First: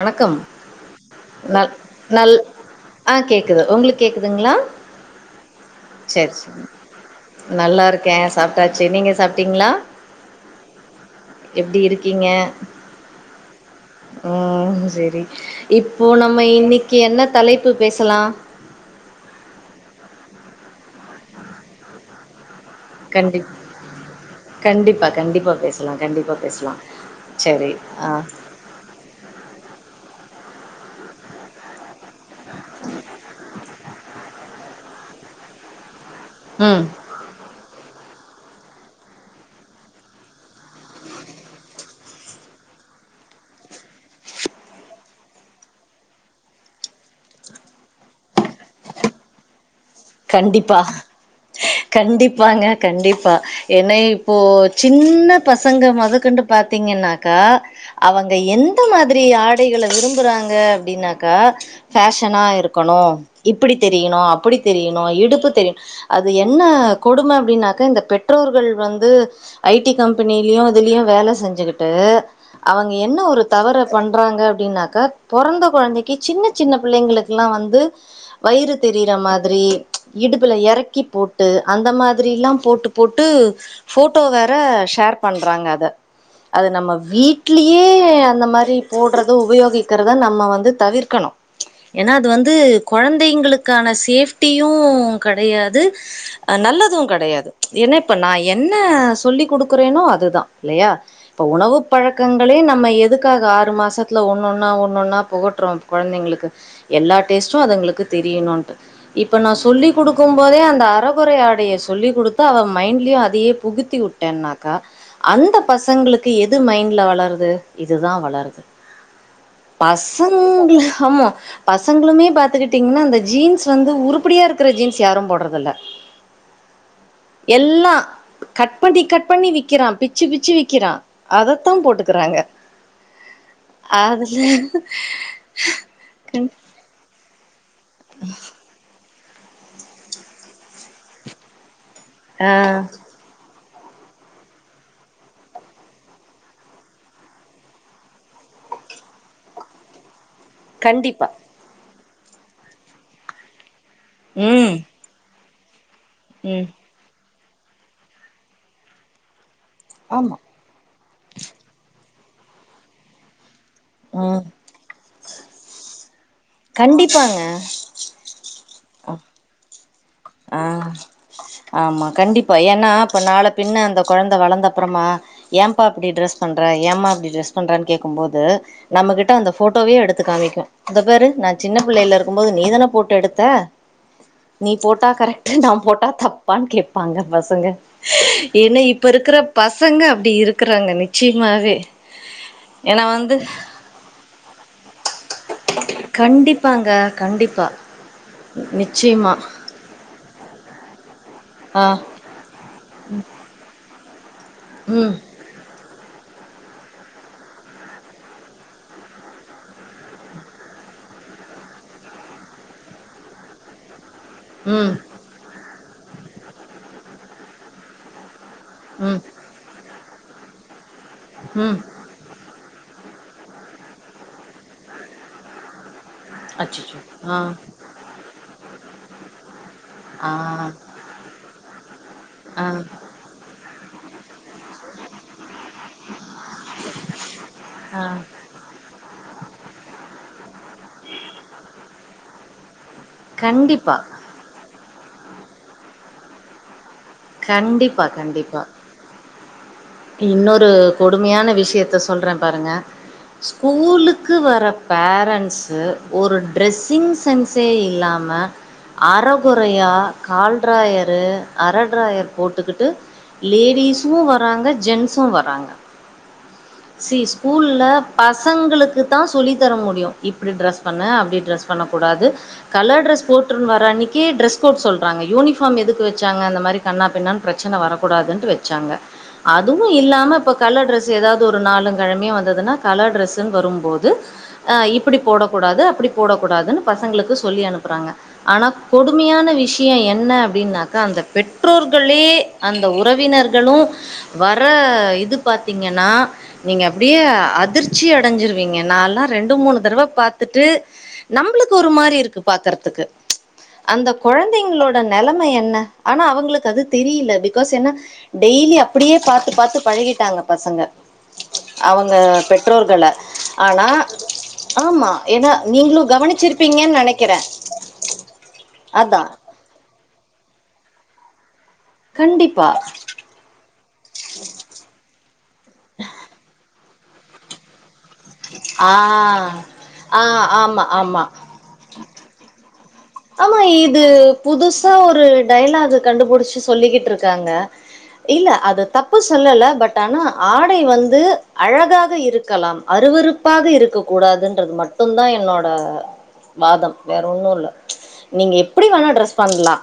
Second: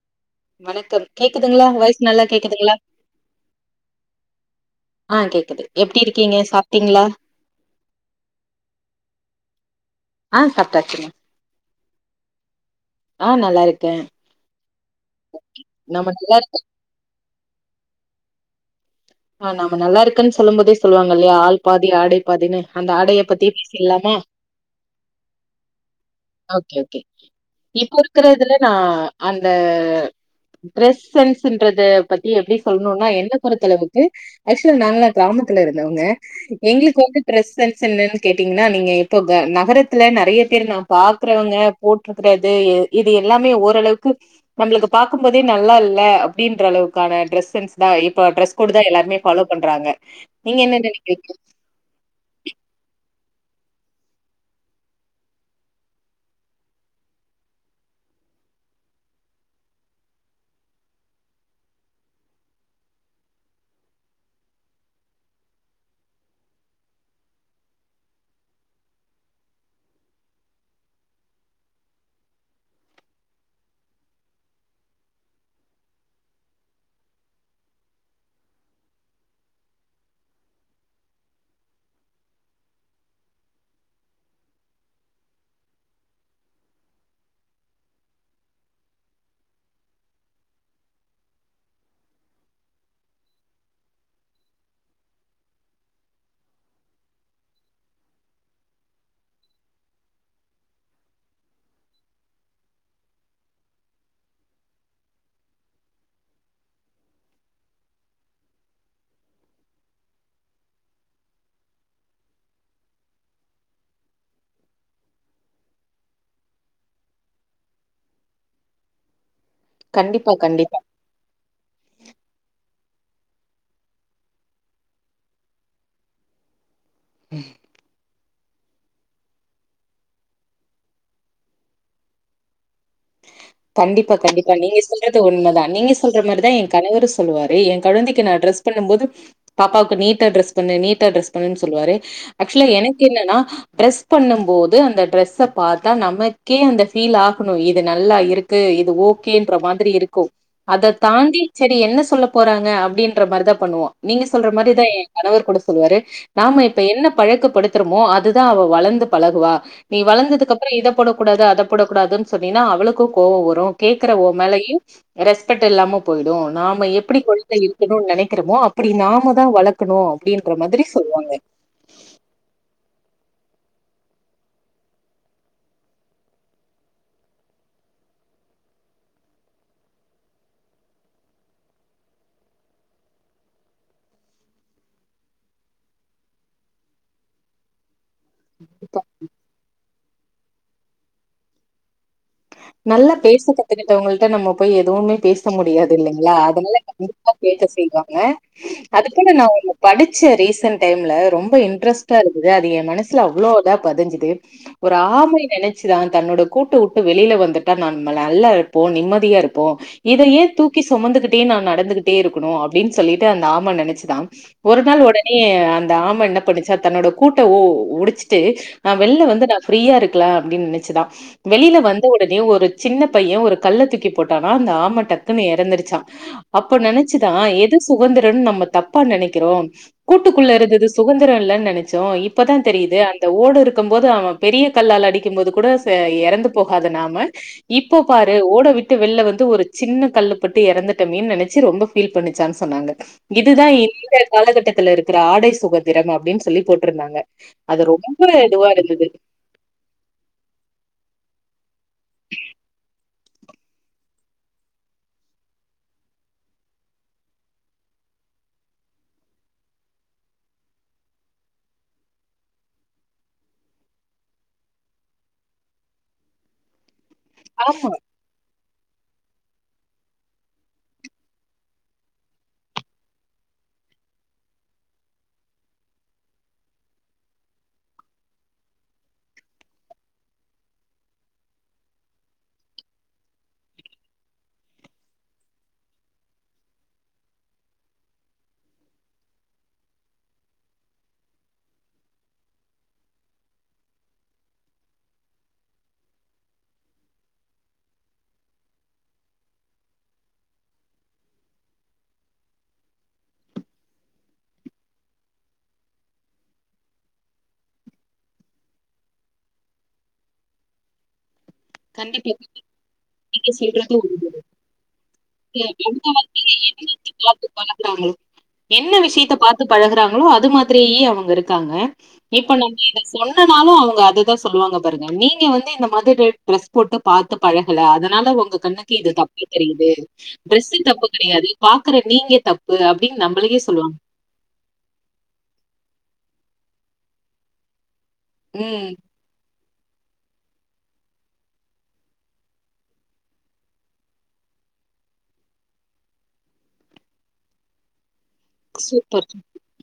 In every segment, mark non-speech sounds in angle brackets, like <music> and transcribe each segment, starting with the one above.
வணக்கம் வணக்கம் கேக்குதுங்களா நல் வாய்ஸ் நல்லா நல் கேக்குதுங்களா ஆ கேக்குது உங்ளுக்கு கேக்குதுங்ளா ஆ கேக்குது எப்டி சரி இருக்கீங்க சரி சாப்ட்டீங்களா நல்லாருக்கே சாப்ட்டாச்சு நீங்க சாப்ட்டீங்ளா ஆ சாப்ட்டாச்சுங்க எப்டி இரு கீங்க ஆ நல்லா இருக்கே ஆ சரி இப்போ நல்லா நம்ம இருக்க இன்னைக்கி என்ன தலைப்பு பேசலா ஆ நாம நல்லாருக்கன் சொல்லும் போதே சொல்லுவாங்க இல்லையா ஆள் பாதி ஆடை பாதினு அந்த ஆடைய கண்டி பத்தியே பேசில்லாமா கண்டிப்பா கண்டிப்பா பேசலா கண்டிப்பா ஓகே பேசலா ஓகே சரி இப்போ ஆ இருக்கற இதுல நா அந்த ட்ரெஸ் சென்ஸ்ன்றது பத்தி எப்டி சொல்ணுனா என்ன பொறுத்தளவு ஆக்சுலா நாங்கலா கிராமத்துல இருந்தவங்க ம் எங்ளுக்கு வந்து ட்ரெஸ் சென்ஸ் என்னன்னு கேட்டீங்னா நீங்க இப்போ ஹ நகரத்துல நறைய பேர் நா பாக்குறவங்க போட்ருக்றது எ இது எல்லாமே ஓரளவுக்கு நம்ளுக்கு பாக்கும் போதே நல்லால்ல அப்டின்ற அளவுக்கான டிரெஸ் சென்ஸ் தா இப்ப டிரஸ் கோடு தா எல்லாருமே ஃபாலோ பண்றாங்க என்ன கண்டிப்பா நெனைக்கிறீங்க? கண்டிப்பாங்க கண்டிப்பா என்ன இப்போ சின்ன பசங்க மொதக்கொண்டு பாத்தீங்கன்னாக்கா அவங்க எந்த மாதிரி ஆடைகள விரும்புறாங்க அப்டினாக்கா ஃபேஷனா இருக்கணு இப்புடி தெரியணு அப்புடி தெரியணு இடுப்பு தெரி <unintelligible> அது என்ன கொடும அப்டின்னாக்க இந்த பெற்றோர்கள் வந்து ஐடி கம்பெனிலியோ இதுலியோ வேல செஞ்சுகிட்டு அவங்க என்ன ஒரு தவற பண்றாங்க அப்டின்னாக்கா பொறந்த கொழந்தைக்கு சின்ன சின்ன பிள்ளைங்களுக்கெல்லா வந்து வயிறு தெரிற மாரி திரி இடுப்புல எறக்கி போட்டு அந்த மாதிரில்லா போட்டு போட்டு ஃபோட்டோ வேற ஷேர் பண்றாங்க அத அது நம்ம வீட்லியே அந்த மாரி போட்றது உபயோகிக்றத நம்ம வந்து தவிர்க்கணு ஏனா அது வந்து கொழந்தைங்களுக்கான சேஃப் ட்டியு கடையாது அ நல்லது கடையாது ஏனா இப்ப நா என்ன சொல்லி குடுக்குறேனோ அதுதா இல்லயா இப்ப உணவு பழக்கங்களே நம்ம எதுக்காக ஆறு மாசத்துல ஒன்னொன்னா ஒன்னொன்னா புகட்றோ கொழந்தைங்களுக்கு எல்லா டேஸ்ட்டு அதுங்களுக்கு தெரியணுன்ட்டு இப்ப நா சொல்லி குடுக்கும்போதே அந்த அர கொறை ஆடைய சொல்லி குடுத்து அவ மைண்ட்லியு அதே புகுத்தி வுட்டனாக்கா அந்த பசங்களுக்கு எது மைண்ட்ல வளருது இதுதா வளருது கண்டிப்பா பசங் கண்டிப்பா. குள ஆமா பசங்ளுமே பாத்துக்கிட்டிங்னா அந்த ஜீன்ஸ் வந்து உருப்படியா இருக்கிற ஜீன்ஸ் யாரும் போடுறது இல்லை எல்லாம் கட் பண்ணி கட் பண்ணி விக்கிறான் பிச்சு பிச்சு விக்கிறான் அதைத்தான் போட்டுக்கறாங்க கண்டிப்பா அதுல கண்டிப்பா நீங்க சொல்றது உண்மைதான் நீங்க சொல்ற மாதிரிதான் என் கணவரும் சொ சொல்லுவாரே என் குழந்தைக்கு நான் டிரெஸ் பண்ணும் போது பாப்பாவுக்கு நீட்டா டிரஸ் பண்ணு நீட்டா டிரஸ் பண்ணுனு சொல்லுவாரு ஆ ஆக்சுவலா எனக்கு என்னன்னா ட்ரெஸ் பண்ணும் போது அந்த டிரெஸ்ஸ பார்த்தா நமக்கே அந்த ஃபீல் ஆகணும் இது நல்லா இருக் கு இது ஓகேன்ற மாதிரி இருக் கும் அதை கண்டிப்பா தாண்டி சரி என்ன சொல்லப் போறாங்க அப்படின்ற மாதிரிதான் பண்ணுவோம் நீங்க சொல்ற ம் மாதிரிதான் என் கணவர் கூட சொல் சொல்லுவாரு நாம ம் இப்ப என்னப் பழக்கப்படுத்துறோமோ அதுதான் அவ வளர்ந்து பழகுவா நீ ஆமா வளந்ததுக்கப்புறம் இதை போடக் கூடாது அதை போடக் கூடாதுனு சொன்னீன்னா அவளுக்கும் கோவம் வரும் கேக்குற ஓன் ம் மேலையும் ரெஸ்ட் பெக்ட் இல்லாமோ போயிடும் நாம எப்படி கண்டிப்பாங்க குழந்தை இருக்கணும்னு நினைக்கிறோமோ அப்ப அப்படி நாம தான் வளர்த் இருக்கணும் அப்படி இருக்கிற மாதிரி ஆ சொல்லுவாங்க ஆமா கண்டிப்பா ஏன்னா இப்ப நாளை பின்ன அந்த குழந்தை வளர்ந்த அப்புறமா ஏப்பா இப்படி டிரெஸ் பண்ற ஏம்மா இப்படி டிரஸ் பண்றனு கேக்கும்போது நம்மகிட்ட அந்த போட்டோவையே எடுத்து காமிக்கும் இந்த பாரு நான் சின்ன புள்ளையில இருக்கும்போது நீதானே போட்டோ எடுத்த நீ போட்டா கரெக்ட்டு நான் போட்டா தப்பான்னு கேட்பாங்க பசங்க ஏன்னா இப்ப இருக்குற பச பசங்க அப்டி இருக்குறாங்க நிச்சயமாவே ஏன்னா நல்லா வந்து பேச கத்துக்கிட்டவங்கள்ட்ட நம்ம போய் எதுவுமே பேச முடியாது இல்லைங்களா அதனால கண்டிப்பா பேச செய்வாங்க அது கூட நிச்சயமா. நான் ஒண்ணு படிச்ச ரீசன்ட் டைம்ல ரொம் ரொம்ப ஆ. இன்ட்ரஸ்டா இருக்குது அது ஏ மனசுல அவ்ளோ இதா பதிஞ்சுது ஒரு ம். ஆமை நெனைச்சுதா தன்னோட கூட்டு வுட்டு வெளில வந்து வந்துடா நம்ம நல்லா இருப்போம் நிம்மதியா இருப்போம் இதையே தூக்கி சுமந்துகிட்டே நான் நடந்துகிட்டே இருக்கணும் அப்படின்னு சொல்லிட்டு அந்த ஆம நினைச்சுதான் ஒரு ம். நாள் ஒடனே அந் அந்த ஆம என்ன பண்ணிச்சா தன்னோட கூட்ட ஓ உடச் ட்டு நான் ம். வெளியில வந்து நான் ஃப்ரீயா இருக் இருக்கலா அப்டின்னு நினச்சுதான் ம். வெளியில வந்த உட ஒரு சின்ன பையன் ஒரு கல்ல தூக்கி போட்டானா அந்த ஆமெ டக்குன்னு இறந்திருச்சான் அப்ப அச்சச்சோ! ஆ. நினைச்சுதான் எது சுதந்திரம்னு நம்ம தப் தப்பா நெனைக்கிறோம் ஆ. கூட்டுக்குள்ள இருந்தது சுதந்திரம் இல்லேன்னு நெனச்சோம் ஆ. இப்பதான் தெரியுது அந்த ஓடு இருக்கு இருக்கும் போது அவன் பெரிய கல்லால அடிக்கும் போது கூட எறந்து போகாது நான் நம்ம இப்போ ஆ. பாரு ஓடெ விட்டு வெளில வந்து ஒரு சின்ன கல்லுக் பட்டு இறந்துட்டோமேன்னு நினச்சு ரொம்ப ஃபீல் பண்ணிச்சான்னு சொன்னாங்க இதுதான் கண்டிப்பா. இந்த காலகட்டத்துல இருக்கு ஆடை சுகந்திரம் அப்புடின்னு சொல்லி போட் போட்டு இருந்தாங்க அது கண்டிப்பா, ரொம்ப கண்டிப்பா. இதுவா இருந்தது இன்னொரு கொடுமையான விஷயத்த சொல்றேன் பாருங்க ஸ்கூலுக்கு வர பேரண்ட்சு ஒரு ட்ரெஸ்ஸிங் சென்சே இல்லாம அறகொறையா கால் ட்ராயரு அரட்ராயர் போட்டுக்கிட்டு லேடிசும் வர்றாங்க ஜென்சும் வர்றாங்க சி ஸ்கூல்ல ஆமா. பசங்களுக்கு இது தான் சொல்லித்த தர முடியும் இப்டி ட்ரெஸ் பண்ணு அப்டி ட்ரெஸ் பண்ணக்கூடாது கலர் ட்ரெஸ் போட்டுன்னு வர அன்னிக்கு ட்ரெஸ் கோட் சொல்றாங்க யூனிஃபார்ம் எதுக்கு வச்சாங்க அந்த மாரி கன்னா பின்னான்னு பிரச்சன வரக்கூடாதுன்ட்டு வச்சாங்க அதுவும் இல்லாம இப்போ கலர் ட்ரெஸ் ஏதாவது ஒரு நாளும் கிழமையும் வந்ததுன்னா கலர் ட்ரெஸ்ஸுன்னு வரும்போது அ இப்புடி போடக்கூடாது அப்புடி போடக்கூடாதுன்னு பசங்களுக்கு சொல்லி அனுப்புறாங்க ஆனா கொடுமையான விஷயம் என்ன அப்புடின்னாக்கா அந்த பெற்றோர்களே அந்த உறவினர்களும் வர இது பாத்தீங்கன்னா நீங்க அப்படியே அதிர்ச்சி அடைஞ்சிருவீங்க நானெல்லாம் ரெண்டு மூணு தடவை பாத்துட்டு நம்மளுக்கு ஒரு மாரி இருக்கு பாக்குறதுக்கு அந்த குழந்தைங்களோட நெலமை என்ன ஆனா அவங்களுக்கு அது தெரியில பிகாஸ் என்னா டெய்லி இப்படியே பாத்து பாத்து பழகிட்டாங்க பசங்க அவங்க கண்டிப்பா கண்டிப்பா பெற்றோர்கள. நீங்க ஆனா சொல்றது உண்மை ஆமா. ஏன்னா நீங்களும் அந்த கவனிச்சிருப்பீங்கன்னு என்னத்த நெனைக்கிறேன். பாத்து பழகுறாங்களோ என்ன அதான். விஷயத்த பார்த்து பழகுறாங்களோ அது மாதிரியே அவங்க இருக்காங்க இப்ப கண்டிப்பா நம்ம இத சொன்னனாலும் அவுங்க அதுதான் சொல்லுவாங்க பாருங்க நீங்க வந்து இந்த மது டேட் ட்ரெஸ் போட்டு பார்த்து பழகல அத அதனால உங்க ஆ கண்ணுக்கு இது தப்பா தெரியுது ஆ ட்ரெஸ்சு ஆமா தப்பு ஆமா கிடையாது பாக்குற நீங்க தப்பு அப்டின்னு ஆமா நம்மளயே சொல்லுவாங்க இது புதுசா ஒரு டையலாக் கண்டுபிடிச்சு சொல்லிக்கிட்ருக்காங்க இல்ல அது ம் தப்பு சொல்லல பட் ஆனா ஆடை வந்து அழகாக இருக்கலா அருவறுப்பாக இருக்க கூடாதுன்றது மட்டுந்தா என்னோட வாதம் வேற ஒன்னு இல்ல நீங்க எப்டி வேணா சூப்பர் ட்ரெஸ் பண்லா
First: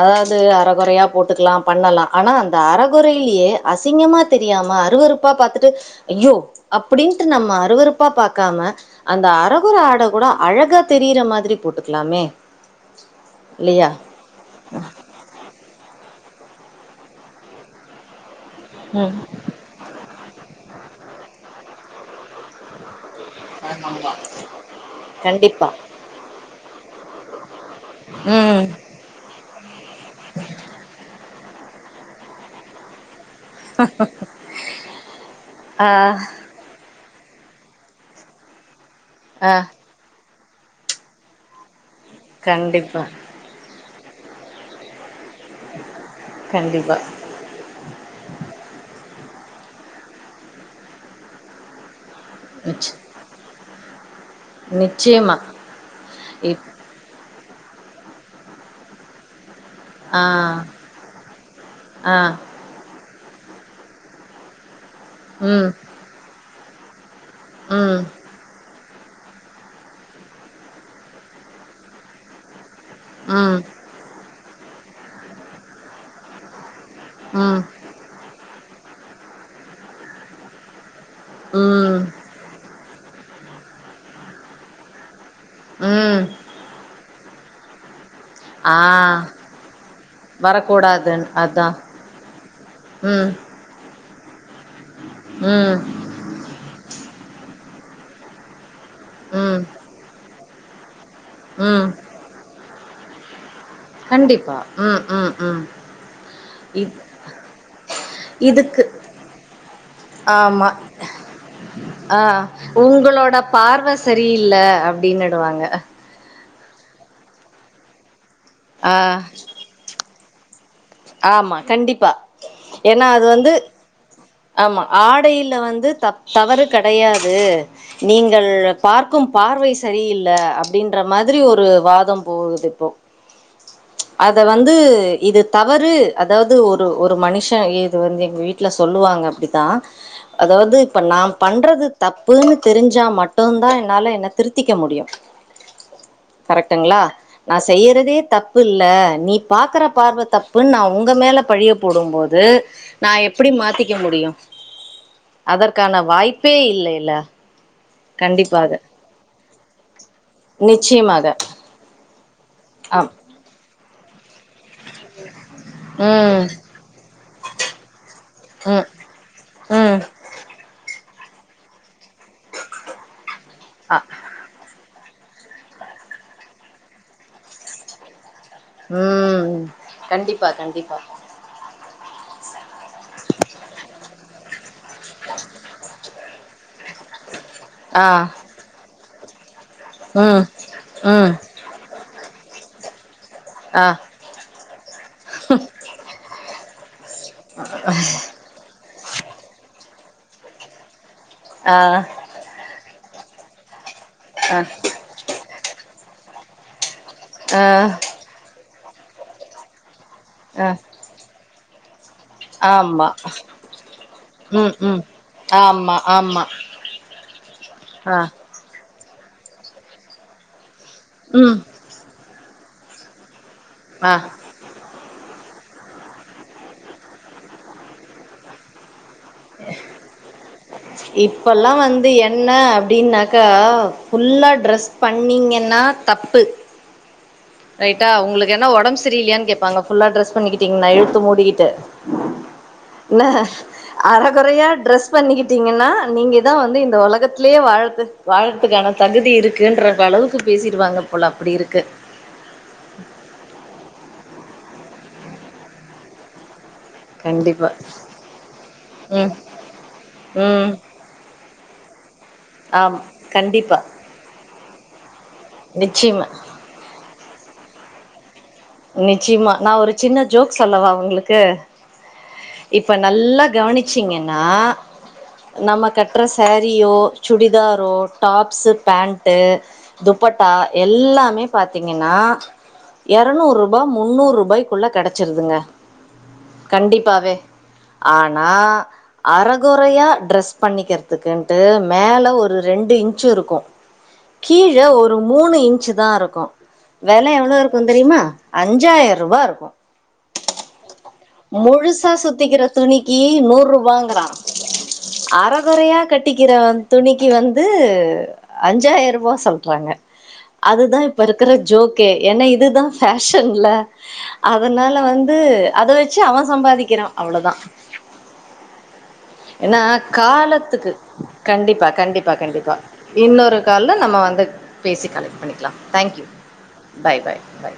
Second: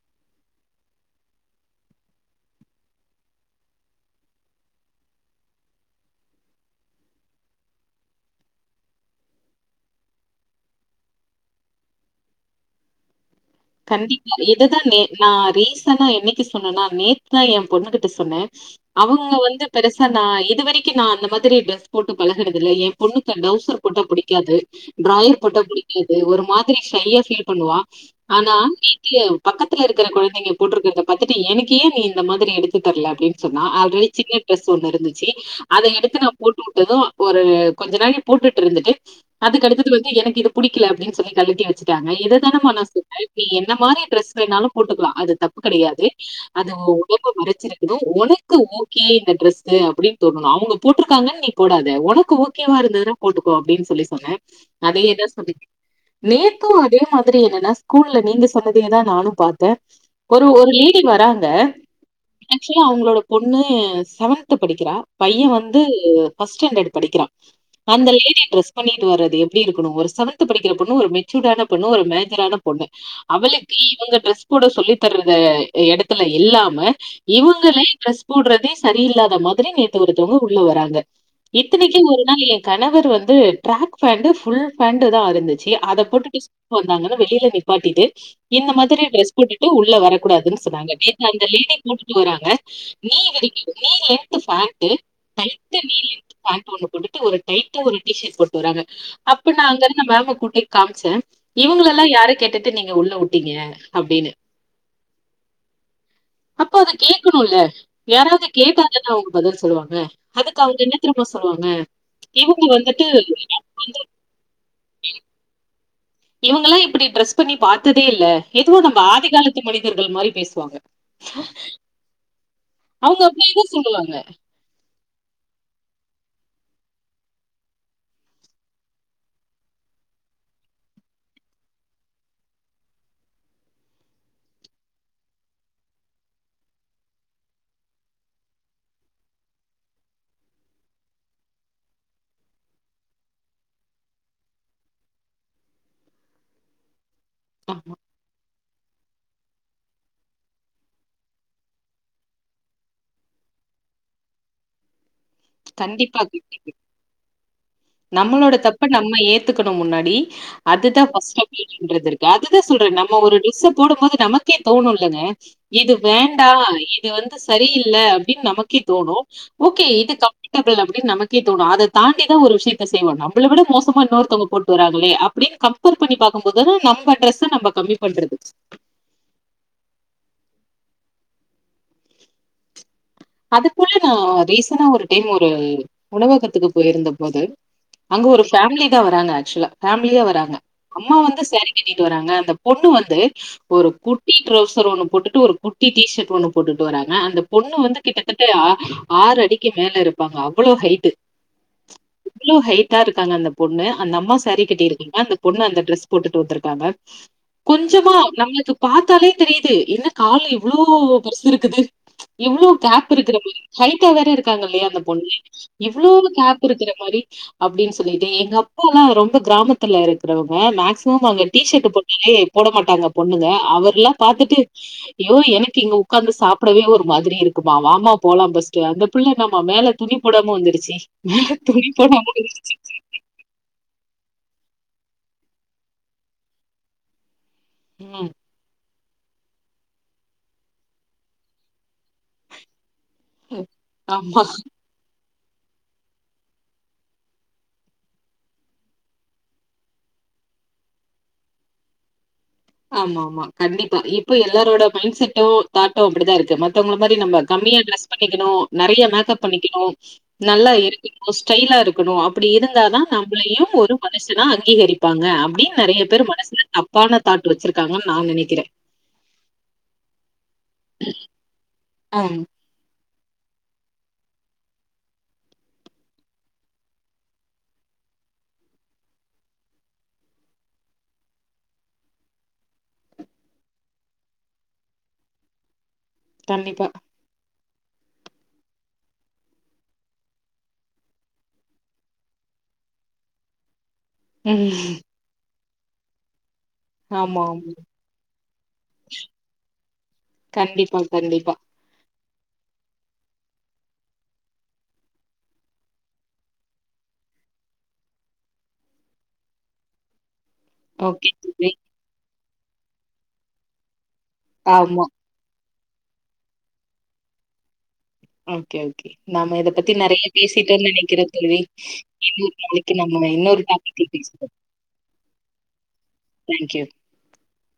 அதாது அறகொறையா போட்டுக்லா பண்ணலா ஆனா அந்த அறகொறைலியே அசிங்கமா தெரியாம அருவறுப்பா பாத்துட்டு ஐயோ அப்டின்ட்டு நம்ம அருவறுப்பா பாக்காம அந்த அறகொறை ஆடை கூட அழகா தெரியிற மாதுரி போட்டுக்லாமே கண்டிப்பா இதுதா நே நா ரீசனா என்னே டி சொன்னனா நேத்து தா ஏ பொண்ணுகிட்ட சொன்ன ம் அவுங்க வந்து பெருசா நா இதுவரி கி நா அந்த மாதிரி டிரஸ் போட்டு பழகுனது இல்ல எ பொண்ணுக்கு டவுசர் போட்டா புடிக்காது டிராயர் போட்டா கண்டிப்பா புடிக்காது ஒரு மாதிரி ஷையா ஃபீல் பண்ணுவா ஆனா ம் <unintelligible> பக்கத் துல இருக்குற குழந்தைங்க போட்டுருக்கிறத பாத் ட்டு எனக்கு ஏ நீ இந்த மாதிரி எடுத்து தரல அப்டின் சொன்னா ஆல்ரெடி சின்ன டிரெஸ் ஒன்னு இருந்துச்சு அத ஆ எடுத்து நா போட்டு உட்டது ஒரு கொஞ்ச நாழி போட்டுட்டு இருந்துட்டு ஆ அதுக்கு அடுத்தது வந்து எனக்கு இதுப் புடிக்கல அப்டின்னு சொல்லி கழட்டி வச் காங்க இதுதான மனசு கண்டிப்பா நீ என்ன மாரி டிரெஸ் வேணாலு போட்டுக்கலா அது தப்பு கடையாது அது உ கண்டிப்பா உடம்ப மறச்சிருக்கனு ஒனக்கு ஓகே டிரஸ்சு அப்டின்னு தோணனு அவங்க போட்டருக்காங்கன்னு நீ போடாத உனக் கு ஓகேவா நிச் இருந்துதுனா போட்டுக் கோ அப்டின் சொல்லி சொன்னே அதயேதா நிச்சயமா சொல்லி இப் நேத்து அதே மாதி திரி என்னனா கூல்ல நீங்க சொன்னதேதா நானு பாத் தே ஆ ஒரு ஒரு லேடி வராங்க ஆ ஆக்சுவலா அவுங்களோட பொண்ணு செவன்த் படிக்கிறா பைய ம் வந்து ஃபஸ்டான்டடு படிக்கிறா ம் அந்த லேடி ட்ரெஸ் பண்ணிட்டு வர்றது எப்டி இருக்கனு ஒரு செவன்த் படிக்கிற பொண்ணு ஒரு மெச்சூர்டான பொண்ணு ஒரு மேஜரான பொண்ணு ம் அவளுக்கு இவுங்க ட்ரெஸ் கூட சொல்லி தர்றது எடத்துல இல்லாம ம் இவுங்களே டிரஸ் போடறதே சரியில்லாத மாதிரி நேத்து ஒருத்தவுங்க உள்ள வராங்க இத்தனக்கி ம் ஒரு நாள் எ கணவர் வந் வந்து டிராக் பேண்ட் ஃபுல் பேண்ட் தா அது ந்துச்சி அத ம் போட்டுட்டு ஸ்கூல் வந்தாங்கன்னு வெளில நிப்பாட்டிட்டு இந்த ஆ மாதிரி ட்ரெஸ் போட்டுட்டு உள்ள வரக்கூடாதுன்னு சொன்னாங்க வரக்கூடாதுன் நேத்து அந்த அதா லேடி போட்டுட்டு வராங்க ம் <unintelligible> பேண்ட்டு ம் டைட்டா <unintelligible> பேண்ட் ஒன்னு போட்டுட்டு ஒரு டைட்டா ஒரு டி ஷர்ட் போட்டு வராங்க அப்ப ம் நா அங்க இருந்த மேம கூப் ஏ கான்சர் ம் இவுங்களலா யாரு கேட்டு நீங்க உள்ளவுட்டீங்க அப்டின்னு கண்டிப்பா ம் ம் ம் அப்ப அது இத் கேக்குனுல யாராவது இதுக்கு கேட்டாதானே அவுங்க பதில் சொல்லுவாங்க அதுக்கு ஆமா அவுங்க என்ன தெரிமா சொன்னாங்க ஆ கேவ்ளோ வந்துட்டு <inaudible> உங்களோட பார்வ சரியில்ல அப்டின்னுடுவாங்க இவுங்கல்லா இப்டி ட்ரெஸ் பண்ணி பாத்ததே இல்ல எதுவோ ஆ நம்ப ஆதிகாலத்து மனிதர்கள் மாரி பேசுவாங்க ஆமா கண்டிப்பா ஏன்னா அவங்க அது அப்டி வந்து எது சொல்லுவாங்க ஆமா ஆடைல வந்து தப் தவறு கெடையாது நீங்கள் பார்க்கும் பார்வை சரியில்ல அப்டின்ற மாதிரி ஒரு வாதம் போகுது இப்போ ம்ச் அத வந்து இது தவறு அதாது ஒரு ஒரு மனிஷே இது வந்து எங்க வீட்ல சொல்லுவாங்க அப்டித்தா அதாது இப்ப நா பண்றது தப்புன்னு தெரிஞ்சா மட்டுதா என்னால என்ன திருத்திக்க முடியு கரெக்டுங்ளா நா ஆமா செய்யறதே தப்பு இல்ல நீ பாக்ற பார்வ தப் தப்புன்னு நா ஒங்க மேல பழிய போடும்போது நா எப்டி மாத்திக்க முடியு அதற்கான வாய்ப்பே இல்லைல நம்ளோட தப்ப நம்ப ஏத்துக்கனு முன்னாடி அதுதா நிச்சயமாக ஃபர்ஸ்ட்டு <inaudible> இருக்கு அதுதா சொல்றே ஆம் நம்ப ஒரு ட்ரெஸ்ஸ போடும் போது நமக் நமக்கே தோனு இல்லங்க இது ம் வேண்டா இது வந்து சரியில்ல அப்டின்னு நமக்கே ம் தோனு ஓகே ம் இது <inaudible> அப்டின்னு நமக் கே தோனு அத தாண்டி தா ஒரு விஷயோ இத செய்வோம் நம் இவள விட அ மோசமா இன்னொருத்தவங்க போட்டு வராங்க அப்டியே கம்பேர் பண்ணி பாக்கும் போது நம்ப ட்ரெஸ்ஸு நம்ப கம்மி பண்றது ம் கண்டிப்பா கண்டிப்பா அது போல நா ரீசண்டா ஒரு டைம் ஒரு உணவகத்துக்கு பொயிருந்த போது ஆ அங்க ஒரு ஃபேமிலி தா ஆக்சுலா ஃபேமிலியா ம் வராங்க அம்மா ம் வந்து சேரி கட்டிட்டு வராங்க அந்த பொண்ணு வந்து ஆ ஒரு குட்டி ட்ரௌசர் ஒன்னு போட்டுட்டு ஒரு குட்டி டீஷர்ட் ஒன்னு போட்டுட்டு வராங்க அந்த பொண்ணு வந்து ஆறு அடிக்கு மேல இருப்பாங்க அவ்ளோ ஹைட்டு ஆ தா இருக்காங்க அந்த பொண்ணு அந்த அம்மா அ சேரீ கட்டிருக்குள அந்த பொண்ணு அந்த ட்ரெஸ் போட்டு <unintelligible> ஆ கொஞ்சமா நம்லுக்கு. பாத்தாலே தெரியுது என்ன கால அ எவ்ளோ பெருசுன்னு குது இவ்ளோ ஆமா கேப் இருக்குற மாரி ஹைட்ட வேற இருக்காங்க ம் இல்லையா அந்த ம் பொண்ணு ஆமா இவ்ளோ ஆமா கேப் இருக்குற மாரி அப்டின் ஆ சொல்லிட்டு எங்க அப் அப்பலா ரொம்ப கிராமத்துல இருக்குறவங்க மேக் ஸிமம் அங்க ம் டி ஷர்ட் போட்டாலே போட மாட்டாங்க பொண்ணுங்க அவர்லா ஆ பாத்துட்டு ஐயோ எனக்கு இங்க உக்காந்து சாப்புடவே ஒரு மாதிரி இருக் க்குமா வாமா போலா ஃபஸ்ட் அந்த புள்ள என்ன மா மேல துணி போடாம வந்துருச்சி மேல இப்பல்லா துணி வந்து போடாம என்ன வந்ருச்சி அப்டின்னாக்கா ஃபுல்லா ட்ரெஸ் பண்ணிங்கன்னா தப்பு ரைட்டா ம். உங்களுக்கு என்ன ஒடம் ச செரி இல்லையான் கேப்பாங்க ஃபுல்லா டிரெஸ் பண்ணிக் கிட்டீங்கன்னா இழுத்து மூடிகிட்டு நா அர ஆமா. கொறையா டிரஸ் பண்ணிக்கிட்டீங்கன்னா நீங்க தா வந்து இந்த உலகத்திலேயே வாழத் வாழறதுக்கான தகுதி இருக்குன்ற அளவுக்கு பேசிடுவாங்க போல அப்டி இருக்கு. ஆமா ஆமா கண்டிப்பா இப் ப்ப எல்லாரோட மைண்ட் செட்டோ தாட்டோ அப்டிதா இருக்கு. மத்தவங்கள மாரி நம்ம கண்டிப்பா கம்மியா டிரஸ் பண்ணிக்கனு நறைய ம் மேக்கப் பண்ணிக்கனு நல்லா ம் இருக்கனு ஸ்டைலா இருக்கனு அப்படி இருந்த தா ஆம் நம்மளையு கண்டிப்பா ஒரு மனுஷனா இரு ப்பாங்க அப்டின்‌ நெறைய பேர் நிச்சயமா மனசுல தப்பான தாட்டு வெச்ருக்காங்கன்னு நா நெனை நிச்சிமா நா ஒரு சின்ன ஜோக் சொல்லவா உங்ளுக்கு. ஆஹ் நல்லா கவனிச்சீங்கன்னா நம்ம கட்டுற சாரீயோ சுடிதாரோ டாப்ஸ் பேண்ட்டு துப்பட்டா எல்லாமே பாத்தீங்கனா எல் இர்நூறுபா முந்நூறு ரூபாய்குள்ள கெடச்சிருதுங்க. கண்டிப்பா. கண்டிபாவே. ஆனா அரக்குறையா ட்ரெஸ் பண்ணிகறதுகுன்ட்டு மேல ஒரு ரெண்டு இன்ச்சி இருக்கு. கீழே ம், ஒரு மூணு இன். ச்சிதா இருக்கோ. வெல ஆமா, எவ்ளோ ஆமா. இருகுங் னா அஞ்சாய்ருபா இருக்கு கண்டிப்பா, கண்டிப்பா. முழுஸ் ஷா சுத்திக்கிற துணிக்கி நூறு ரூபாங்கறா அறகுறயா கட்டிக்கிற துணிக்கு வந்து அஞ்சாய்ருபா ‌சொல்றாங்க அதுதா இப்ப ஓகே இருக்கற தோழி. ஜோக்கே ஏனா இத் இதுதா ஃபேஷன்ல அதனால ஆமா. வந்து அத வெச்சு அவன் சம்பாதிக்கிறா அவ்ளொதா ஓகே, ஓகே. நாம இத ஏனா பத்தி நெறைய பேசிட்டோம்னு காலத்துக்கு நெனைக்கிறேன் தோழி. கண்டிப்பா கண்டிப்பா இன்னொரு கண்டிப்பா நாளைக்கு நம்ம இன்னொரு கால்ல டாபிக்ல நம்ம வந்து பேசுவோம். பேசி கலெக்ட் பண்ணிக்லா thank you thank you. Bye bye bye